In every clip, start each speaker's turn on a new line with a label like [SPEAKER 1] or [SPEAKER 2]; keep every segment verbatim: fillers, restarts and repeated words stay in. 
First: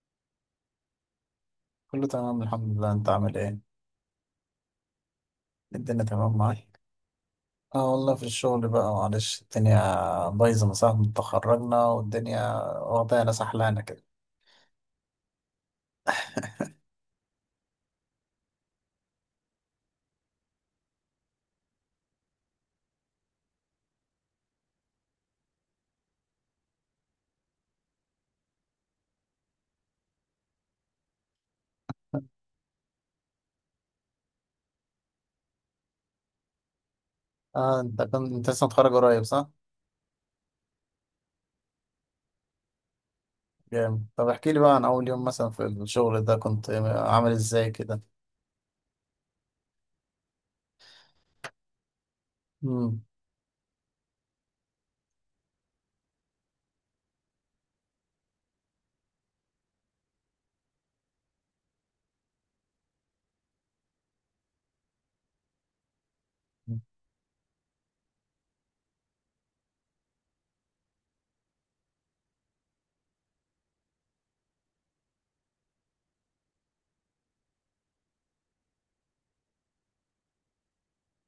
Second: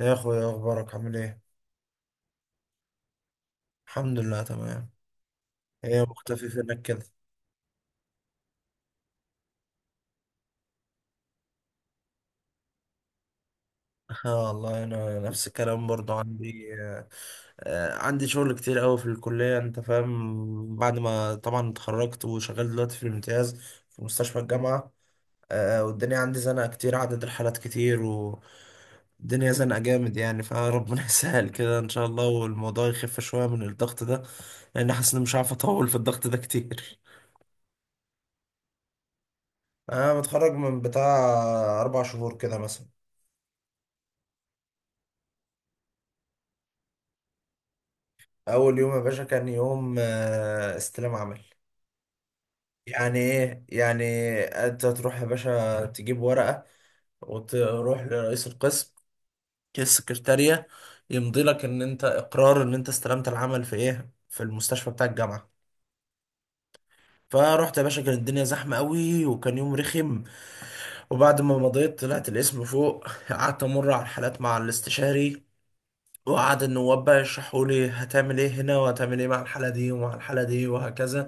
[SPEAKER 1] يا اخويا اخبارك عامل ايه؟
[SPEAKER 2] كله تمام، الحمد لله. انت عامل ايه؟
[SPEAKER 1] الحمد لله تمام. ايه
[SPEAKER 2] الدنيا تمام
[SPEAKER 1] مختفي
[SPEAKER 2] معاك؟
[SPEAKER 1] فينك كده؟
[SPEAKER 2] اه والله، في الشغل بقى معلش. الدنيا بايظه من ساعه ما اتخرجنا، والدنيا واخدانا سحلانه كده.
[SPEAKER 1] اه والله انا نفس الكلام برضو عندي آه آه، عندي شغل كتير قوي في الكليه، انت فاهم، بعد ما طبعا اتخرجت وشغال دلوقتي في الامتياز في مستشفى الجامعه. آه والدنيا عندي زنقه كتير، عدد الحالات كتير والدنيا زنقه جامد يعني، فربنا يسهل كده ان شاء الله والموضوع يخف شويه من الضغط ده، لان حاسس اني مش عارف اطول في الضغط ده كتير.
[SPEAKER 2] اه، انت كنت انت لسه متخرج قريب، صح؟
[SPEAKER 1] انا متخرج من بتاع اربع شهور كده مثلا.
[SPEAKER 2] جامد. طب احكي لي بقى عن اول يوم مثلا في الشغل ده، كنت عامل ازاي كده؟
[SPEAKER 1] اول يوم يا باشا كان يوم آه، استلام عمل.
[SPEAKER 2] امم.
[SPEAKER 1] يعني ايه يعني؟ انت تروح يا باشا تجيب ورقة وتروح لرئيس القسم، السكرتارية، يمضي لك ان انت اقرار ان انت استلمت العمل في ايه، في المستشفى بتاع الجامعة. فرحت يا باشا كانت الدنيا زحمة قوي وكان يوم رخم، وبعد ما مضيت طلعت الاسم فوق قعدت امر على الحالات مع الاستشاري وقعد النواب بقى يشرحوا لي هتعمل ايه هنا وهتعمل ايه مع الحالة دي ومع الحالة دي وهكذا.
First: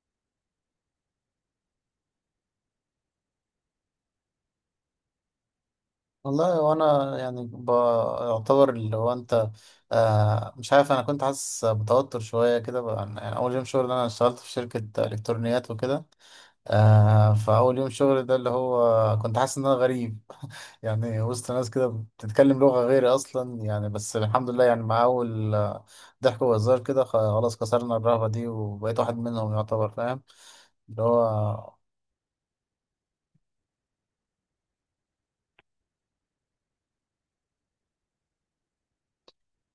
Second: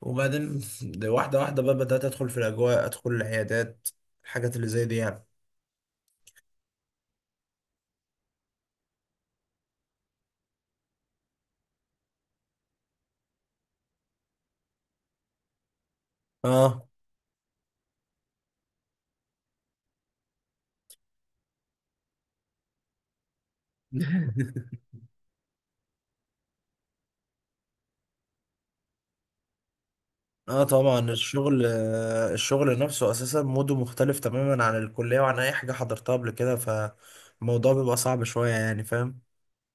[SPEAKER 1] وبعدين ده واحدة واحدة بقى بدأت أدخل في الأجواء، أدخل العيادات، الحاجات اللي زي دي يعني.
[SPEAKER 2] والله، وانا يعني بعتبر اللي هو انت. آه مش عارف، انا كنت حاسس بتوتر شويه كده بقى. يعني اول يوم شغل انا اشتغلت في شركه الكترونيات وكده.
[SPEAKER 1] اه.
[SPEAKER 2] آه فأول يوم شغل ده اللي هو كنت حاسس إن أنا غريب يعني وسط ناس كده بتتكلم لغة غيري أصلا يعني. بس الحمد لله، يعني مع أول آه، ضحك وهزار كده خلاص كسرنا الرهبة دي، وبقيت واحد منهم يعتبر. فاهم؟
[SPEAKER 1] اه طبعا
[SPEAKER 2] اللي
[SPEAKER 1] الشغل،
[SPEAKER 2] هو
[SPEAKER 1] آه، الشغل نفسه أساسا موده مختلف تماما عن الكلية وعن أي حاجة حضرتها قبل كده، فالموضوع بيبقى صعب شوية يعني، فاهم.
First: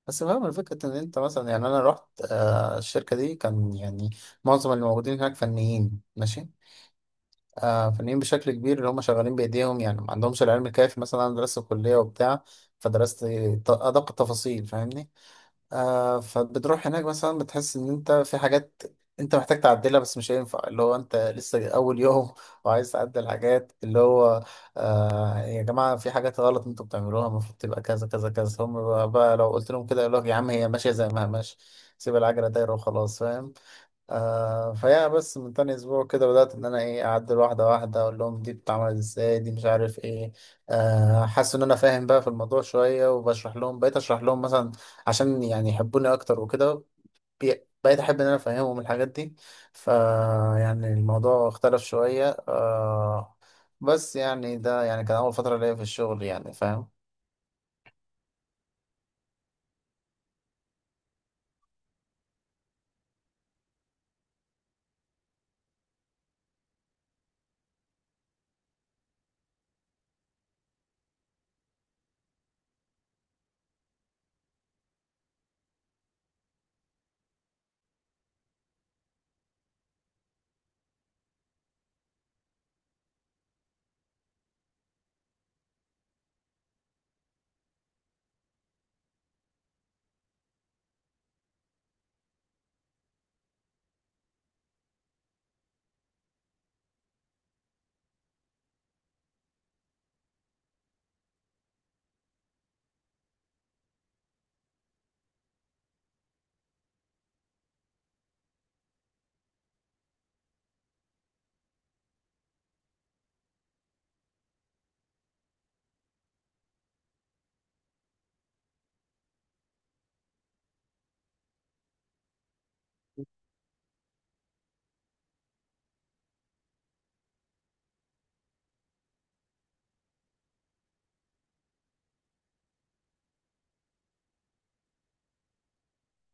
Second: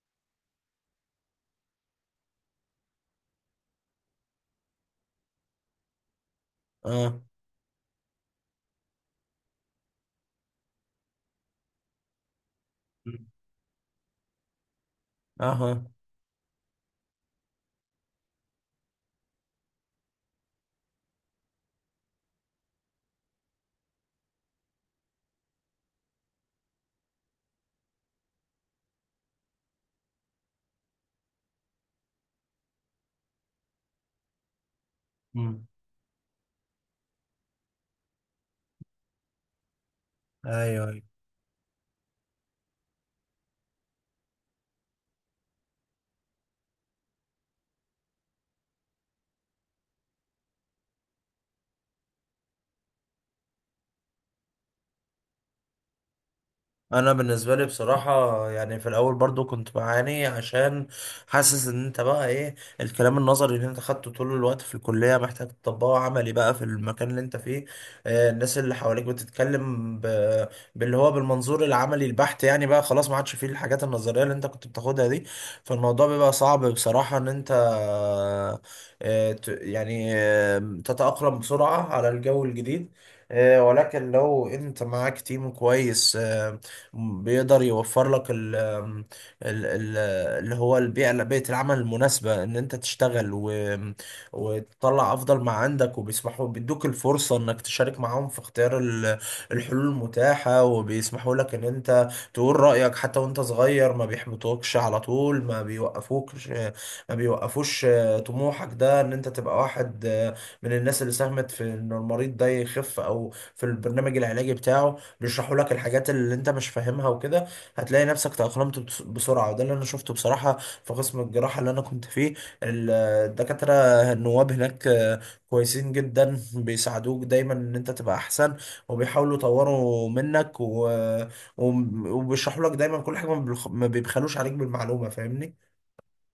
[SPEAKER 2] بس فاهم الفكرة إن أنت مثلا. يعني أنا رحت آه الشركة دي، كان يعني معظم اللي موجودين هناك فنيين. ماشي؟
[SPEAKER 1] اه.
[SPEAKER 2] آه فنيين بشكل كبير، اللي هم شغالين بإيديهم يعني ما عندهمش العلم الكافي. مثلا أنا درست في كلية وبتاع، فدرست ط- أدق التفاصيل. فاهمني؟
[SPEAKER 1] اها.
[SPEAKER 2] آه فبتروح هناك مثلا، بتحس ان انت في حاجات انت محتاج تعدلها، بس مش هينفع اللي هو انت لسه اول يوم وعايز تعدل حاجات. اللي هو آه يا جماعة، في حاجات غلط انتوا بتعملوها، المفروض تبقى كذا كذا كذا. هم بقى, بقى لو قلت لهم كده يقول لك يا عم، هي ماشية زي ما هي ماشية، سيب العجلة دايرة وخلاص. فاهم؟ آه فيا، بس من
[SPEAKER 1] مم.
[SPEAKER 2] تاني اسبوع كده بدأت ان انا ايه، اعدل واحدة واحدة، اقول لهم دي بتتعمل ازاي، دي مش عارف ايه.
[SPEAKER 1] ايوه، أيوة.
[SPEAKER 2] آه حاسس ان انا فاهم بقى في الموضوع شوية وبشرح لهم. بقيت اشرح لهم مثلا عشان يعني يحبوني اكتر وكده. بي- بقيت احب ان انا افهمهم الحاجات دي. ف يعني الموضوع اختلف شوية آه بس يعني ده يعني كان اول فترة ليا في الشغل يعني. فاهم؟
[SPEAKER 1] انا بالنسبه لي بصراحه، يعني في الاول برضو كنت بعاني عشان حاسس ان انت بقى ايه، الكلام النظري اللي انت خدته طول الوقت في الكليه محتاج تطبقه عملي بقى في المكان اللي انت فيه. آه، الناس اللي حواليك بتتكلم ب... باللي هو بالمنظور العملي البحت يعني، بقى خلاص ما عادش فيه الحاجات النظريه اللي انت كنت بتاخدها دي. فالموضوع بيبقى صعب بصراحه ان انت آه، ت... يعني آه، تتاقلم بسرعه على الجو الجديد. آه، ولكن لو انت معاك تيم كويس بيقدر يوفر لك ال ال ال اللي هو البيئة، بيئة العمل المناسبة ان انت تشتغل، و وتطلع افضل ما عندك، وبيسمحوا بيدوك الفرصة انك تشارك معاهم في اختيار ال- الحلول المتاحة، وبيسمحوا لك ان انت تقول رأيك حتى وانت صغير، ما بيحبطوكش على طول، ما بيوقفوكش، ما بيوقفوش آه، طموحك ده ان انت تبقى واحد آه، من الناس اللي ساهمت في ان المريض ده يخف او في البرنامج العلاجي بتاعه. بيشرحوا لك الحاجات اللي انت مش فاهمها وكده، هتلاقي نفسك تأقلمت بس- بسرعة، وده اللي انا شفته بصراحة في قسم الجراحة اللي انا كنت فيه. ال- الدكاترة النواب هناك آه، كويسين جدا، بيساعدوك دايما ان انت تبقى احسن وبيحاولوا يطوروا منك و... وم- وبيشرحوا لك دايما كل حاجة، ما بيخ- ما بيبخلوش عليك بالمعلومة، فاهمني.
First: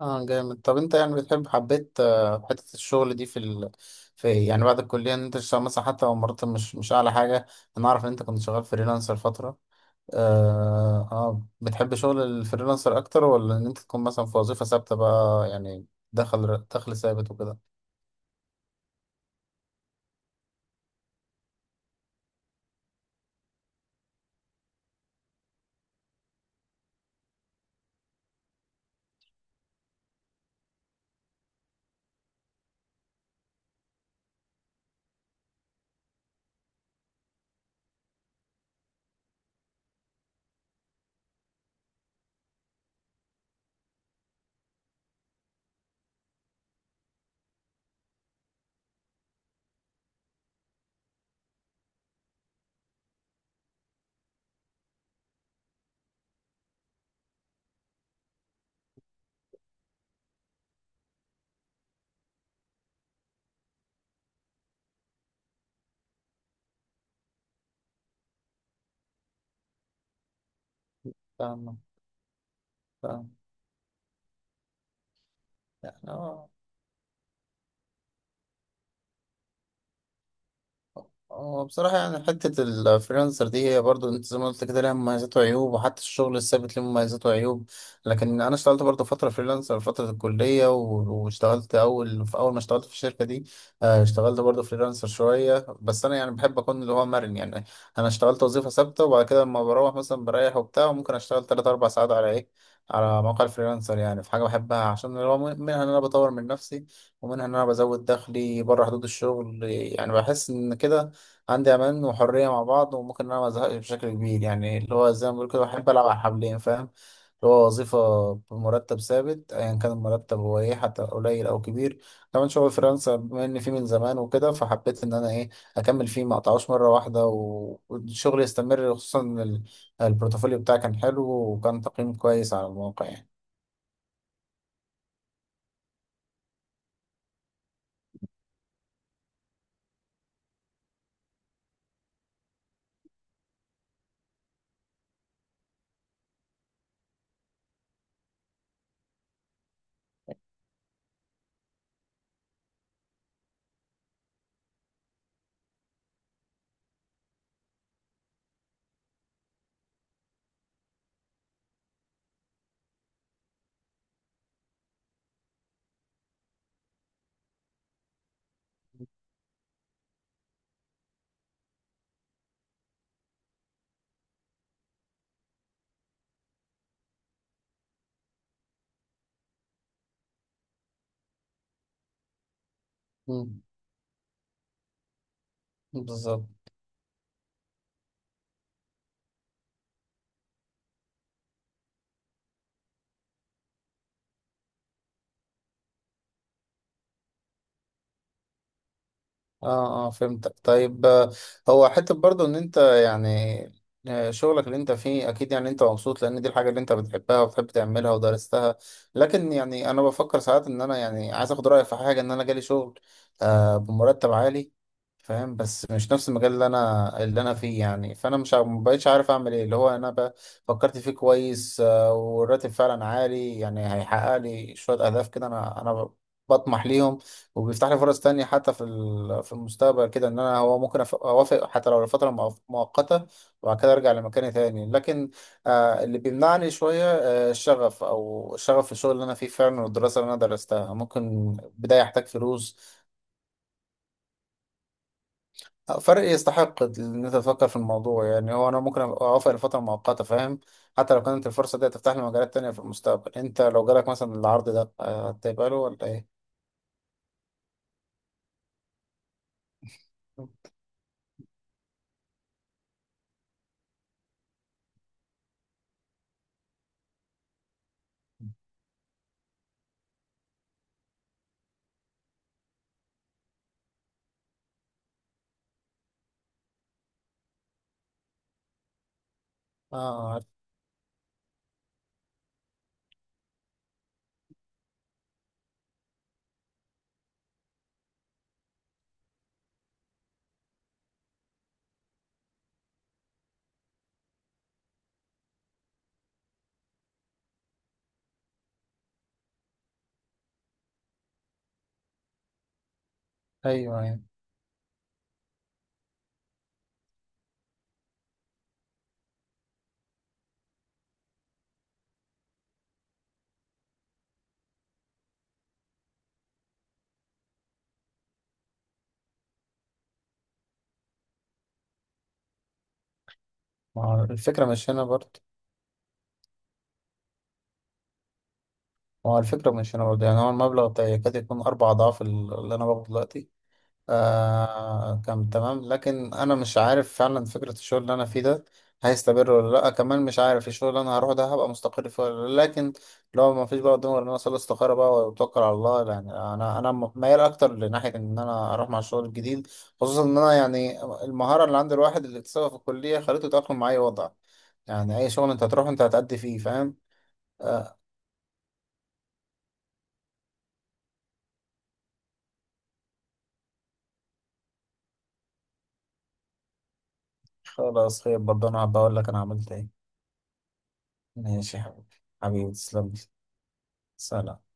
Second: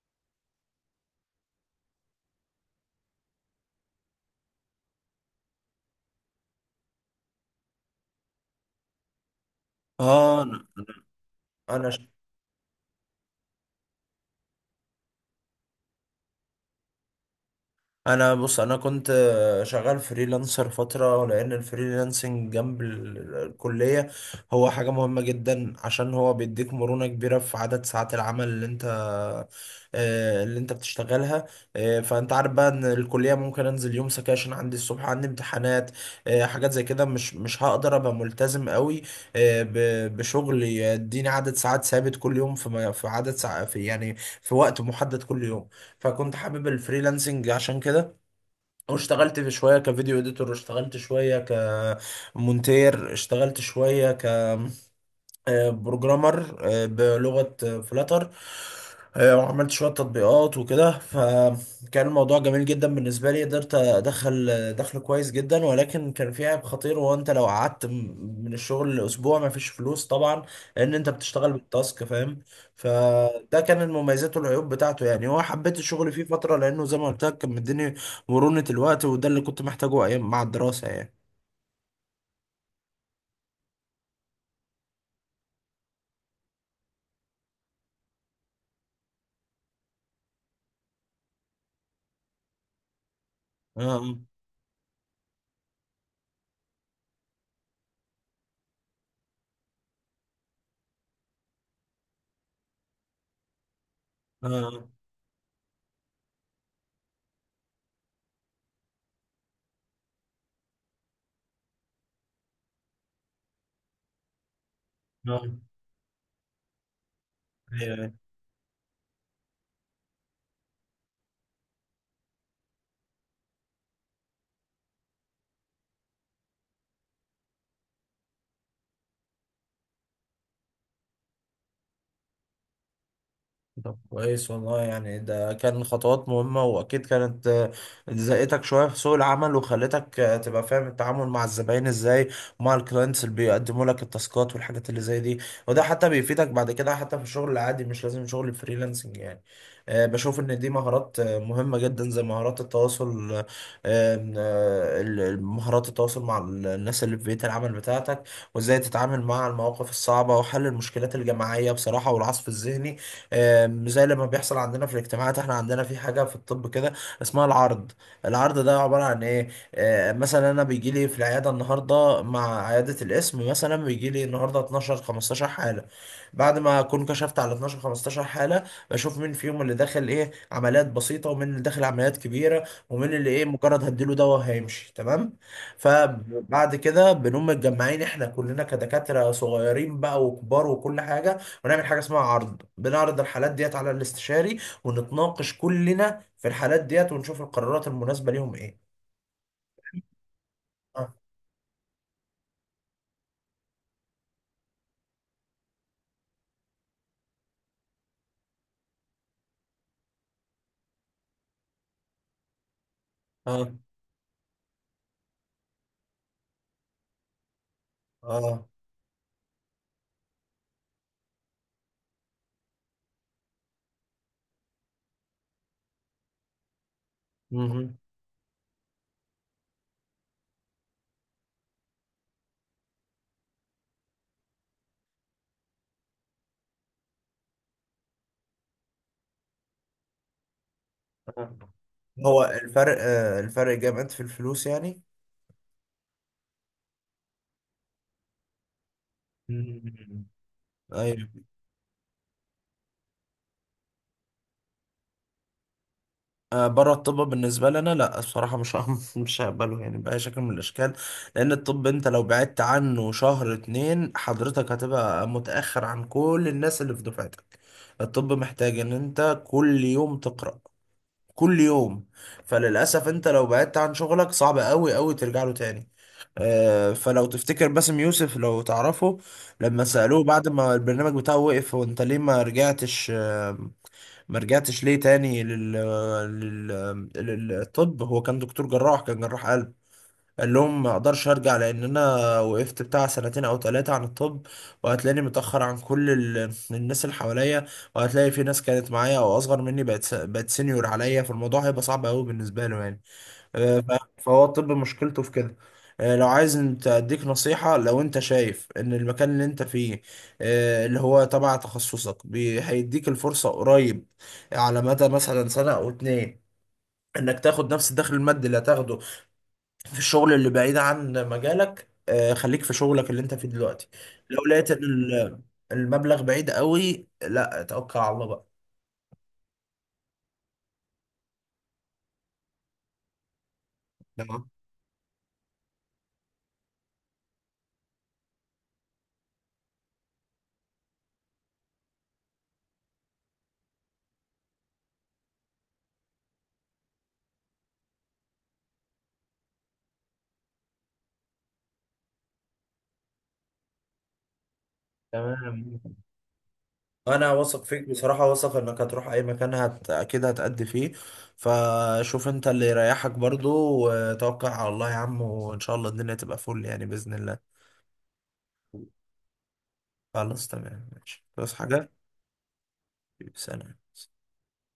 [SPEAKER 2] اه جامد. طب انت يعني بتحب، حبيت آه، حتة الشغل دي في ال... في يعني بعد الكلية ان انت تشتغل مثلا، حتى لو مرتب مش مش اعلى حاجة. انا اعرف ان انت كنت شغال فريلانسر فترة.
[SPEAKER 1] اه. انا
[SPEAKER 2] آه... اه
[SPEAKER 1] انا
[SPEAKER 2] بتحب شغل الفريلانسر اكتر، ولا ان انت تكون مثلا في وظيفة ثابتة بقى يعني؟ دخل دخل ثابت وكده؟
[SPEAKER 1] انا بص، انا كنت شغال فريلانسر فتره لان الفريلانسنج جنب ال- الكليه هو حاجه مهمه جدا، عشان هو بيديك مرونه كبيره في عدد ساعات العمل اللي انت آه، اللي انت بتشتغلها. آه، فانت عارف بقى ان الكليه ممكن انزل يوم سكاشن، عندي الصبح عندي امتحانات، آه، حاجات زي كده مش مش هقدر ابقى ملتزم قوي آه، ب- بشغل يديني عدد ساعات ثابت كل يوم في م- في عدد ساعات في يعني في وقت محدد كل يوم. فكنت حابب الفريلانسنج عشان كده، واشتغلت في شوية كفيديو اديتور، واشتغلت شوية كمونتير، اشتغلت شوية بروجرامر بلغة فلاتر، وعملت شوية تطبيقات وكده. فكان الموضوع جميل جدا بالنسبة لي، قدرت أدخل دخل كويس جدا، ولكن كان في عيب خطير، وهو أنت لو قعدت م- من الشغل لأسبوع مفيش فلوس طبعا، لأن أنت بتشتغل
[SPEAKER 2] فاهم.
[SPEAKER 1] بالتاسك، فاهم.
[SPEAKER 2] فاهم
[SPEAKER 1] فده كان المميزات والعيوب بتاعته يعني، هو حبيت
[SPEAKER 2] يعني.
[SPEAKER 1] الشغل فيه
[SPEAKER 2] اه،
[SPEAKER 1] فترة لأنه زي ما قلت لك كان مديني مرونة الوقت، وده اللي كنت محتاجه أيام مع الدراسة يعني.
[SPEAKER 2] هو بصراحة يعني حتة الفريلانسر دي، هي برضو انت زي ما قلت كده، لها مميزات وعيوب، وحتى الشغل الثابت له مميزات وعيوب. لكن انا اشتغلت برضو فترة فريلانسر فترة الكلية، و- واشتغلت اول في اول ما اشتغلت في الشركة دي. آه،
[SPEAKER 1] آه
[SPEAKER 2] اشتغلت برضو فريلانسر شوية. بس انا يعني بحب اكون اللي هو مرن يعني. انا اشتغلت وظيفة ثابتة، وبعد كده لما بروح مثلا بريح وبتاع، وممكن اشتغل تلات اربع ساعات على ايه، على موقع الفريلانسر. يعني في حاجة
[SPEAKER 1] آه
[SPEAKER 2] بحبها،
[SPEAKER 1] آه
[SPEAKER 2] عشان اللي هو منها ان انا بطور من نفسي، ومنها إن أنا بزود دخلي بره حدود الشغل. يعني بحس إن كده عندي أمان وحرية مع بعض، وممكن إن أنا مزهقش بشكل كبير. يعني اللي هو زي ما بقول كده،
[SPEAKER 1] آه.
[SPEAKER 2] بحب ألعب على حبلين. فاهم؟ اللي هو
[SPEAKER 1] آه، آه.
[SPEAKER 2] وظيفة بمرتب ثابت، أيا كان المرتب هو إيه، حتى قليل أو كبير. كمان شغل فريلانسر، بما إن فيه من زمان وكده، فحبيت إن أنا إيه، أكمل فيه، ما أقطعوش مرة واحدة، و- والشغل يستمر، خصوصا إن ال- البورتفوليو بتاعي كان حلو، وكان تقييم كويس على المواقع يعني.
[SPEAKER 1] طب كويس والله، يعني ده كان خطوات مهمة وأكيد كانت آه، زقتك شوية في سوق العمل وخلتك آه، تبقى فاهم التعامل مع الزباين إزاي، ومع الكلاينتس اللي بيقدموا لك التاسكات والحاجات اللي زي دي. وده حتى بيفيدك بعد كده، حتى في الشغل العادي مش لازم شغل الفريلانسنج يعني. آه، بشوف إن دي مهارات آه، مهمة جدا، زي مهارات التواصل، آه، آه، ال- ال- مهارات التواصل مع ال- الناس اللي في بيئة العمل بتاعتك، وإزاي تتعامل مع المواقف الصعبة، وحل المشكلات الجماعية بصراحة، والعصف الذهني. آم، زي لما بيحصل عندنا في الاجتماعات، احنا عندنا في حاجة في الطب كده اسمها العرض. العرض ده عبارة عن ايه؟ آه، مثلا انا بيجي لي في العيادة النهاردة مع عيادة القسم، مثلا بيجي لي النهاردة اتناشر خمستاشر حالة. بعد ما اكون كشفت على اتناشر خمستاشر حالة، بشوف مين فيهم اللي داخل ايه عمليات بسيطة ومين اللي داخل عمليات كبيرة، ومين اللي ايه
[SPEAKER 2] مم.
[SPEAKER 1] مجرد هديله دواء هيمشي تمام.
[SPEAKER 2] بالظبط.
[SPEAKER 1] فبعد كده بنقوم متجمعين احنا كلنا كدكاترة صغيرين بقى وكبار وكل حاجة، ونعمل حاجه اسمها عرض، بنعرض الحالات ديت على الاستشاري، ونتناقش كلنا في الحالات ديت ونشوف القرارات المناسبه ليهم ايه.
[SPEAKER 2] اه اه، فهمتك. طيب،
[SPEAKER 1] اه.
[SPEAKER 2] آه، هو حتة برضو ان انت يعني، آه، شغلك اللي انت فيه اكيد يعني انت مبسوط، لان دي الحاجة اللي انت بتحبها وبتحب تعملها ودرستها. لكن يعني انا بفكر ساعات ان انا يعني عايز اخد رأيك في حاجة. ان انا جالي شغل
[SPEAKER 1] اه.
[SPEAKER 2] آه بمرتب عالي، فاهم؟ بس مش نفس المجال اللي انا اللي انا فيه يعني. فانا مش
[SPEAKER 1] اه.
[SPEAKER 2] عارف- مبقتش عارف اعمل ايه. اللي هو انا بقى فكرت فيه كويس. آه والراتب فعلا عالي، يعني هيحقق لي شوية اهداف كده انا انا بطمح ليهم. وبيفتح
[SPEAKER 1] مهم.
[SPEAKER 2] لي فرص تانية حتى في ال- في المستقبل كده، ان انا هو ممكن أف- اوافق حتى لو لفترة مؤ- مؤقتة، وبعد كده ارجع لمكاني تاني. لكن آه اللي بيمنعني شوية آه الشغف او الشغف في الشغل اللي انا فيه فعلا، والدراسة اللي انا درستها.
[SPEAKER 1] اه،
[SPEAKER 2] ممكن بداية احتاج
[SPEAKER 1] هو
[SPEAKER 2] فلوس.
[SPEAKER 1] الفرق آه الفرق جامد في الفلوس يعني.
[SPEAKER 2] آه، فرق يستحق ان انت تفكر في الموضوع يعني. هو انا ممكن أبقى اوافق لفترة مؤقتة،
[SPEAKER 1] مم.
[SPEAKER 2] فاهم؟ حتى لو
[SPEAKER 1] ايوه.
[SPEAKER 2] كانت الفرصة دي هتفتح لي مجالات تانية في المستقبل. انت لو جالك مثلا العرض ده آه، هتقبله ولا ايه؟
[SPEAKER 1] آه، بره الطب بالنسبه لنا لا الصراحه مش هم- مش هقبله يعني باي شكل من الاشكال، لان الطب انت لو بعدت عنه شهر اتنين حضرتك هتبقى متاخر عن كل الناس اللي في دفعتك. الطب محتاج ان انت كل يوم تقرا، كل يوم. فللأسف انت لو بعدت عن شغلك صعب قوي قوي ترجع له تاني. آه، فلو تفتكر باسم يوسف لو تعرفه، لما سألوه
[SPEAKER 2] اه، عارف.
[SPEAKER 1] بعد ما البرنامج بتاعه وقف هو انت ليه ما رجعتش آه، ما رجعتش ليه تاني لل... آه، لل... للطب، هو كان دكتور جراح، كان جراح قلب. قال لهم ما اقدرش ارجع لان انا وقفت بتاع سنتين او ثلاثة عن الطب، وهتلاقيني متأخر عن كل ال- الناس اللي حواليا، وهتلاقي في ناس كانت معايا او اصغر مني بقت س- بقت سينيور عليا، فالموضوع هيبقى صعب قوي بالنسبة له يعني. آه،
[SPEAKER 2] ايوه، ايوه.
[SPEAKER 1] ف- فهو الطب مشكلته في كده. آه، لو عايز انت اديك نصيحة، لو انت شايف ان المكان اللي انت فيه آه، اللي هو تبع تخصصك بي- هيديك الفرصة قريب على مدى مثلا سنة او اتنين انك تاخد نفس الدخل المادي اللي هتاخده في الشغل اللي بعيد عن مجالك، آه، خليك في شغلك اللي انت فيه دلوقتي.
[SPEAKER 2] ما هو
[SPEAKER 1] لو
[SPEAKER 2] الفكرة
[SPEAKER 1] لقيت ان
[SPEAKER 2] مش هنا
[SPEAKER 1] ال-
[SPEAKER 2] برضه.
[SPEAKER 1] المبلغ بعيد قوي لا توكل على الله بقى.
[SPEAKER 2] هو الفكرة مش هنا برضه يعني. هو المبلغ ده يكاد يكون أربع أضعاف ال- اللي أنا باخده دلوقتي.
[SPEAKER 1] تمام.
[SPEAKER 2] آه كان تمام، لكن أنا مش عارف فعلا فكرة الشغل اللي أنا فيه ده هيستمر ولا لأ، كمان مش عارف الشغل اللي أنا هروح ده هبقى مستقر فيه ولا لأ. لكن لو ما فيش بقى قدامي غير إن أنا أصلي استخارة بقى وأتوكل على الله، يعني أنا أنا م- ميال أكتر لناحية إن أنا أروح مع الشغل الجديد، خصوصا إن أنا يعني المهارة اللي عند الواحد اللي اكتسبها في الكلية خليته يتأقلم مع أي وضع. يعني أي شغل أنت
[SPEAKER 1] تمام،
[SPEAKER 2] هتروح أنت هتأدي فيه، فاهم؟
[SPEAKER 1] انا واثق فيك بصراحه، واثق انك هتروح اي مكان هت... اكيد هتأدي فيه، فشوف انت اللي يريحك برضو وتوكل على الله يا عم، وان شاء الله الدنيا تبقى فل يعني باذن الله.
[SPEAKER 2] خلاص، خير برضه. انا هبقى اقول لك انا عملت ايه.
[SPEAKER 1] خلاص تمام ماشي بس
[SPEAKER 2] ماشي يا
[SPEAKER 1] حاجه.
[SPEAKER 2] حبيبي. حبيبي تسلم لي.
[SPEAKER 1] سلام.
[SPEAKER 2] سلام.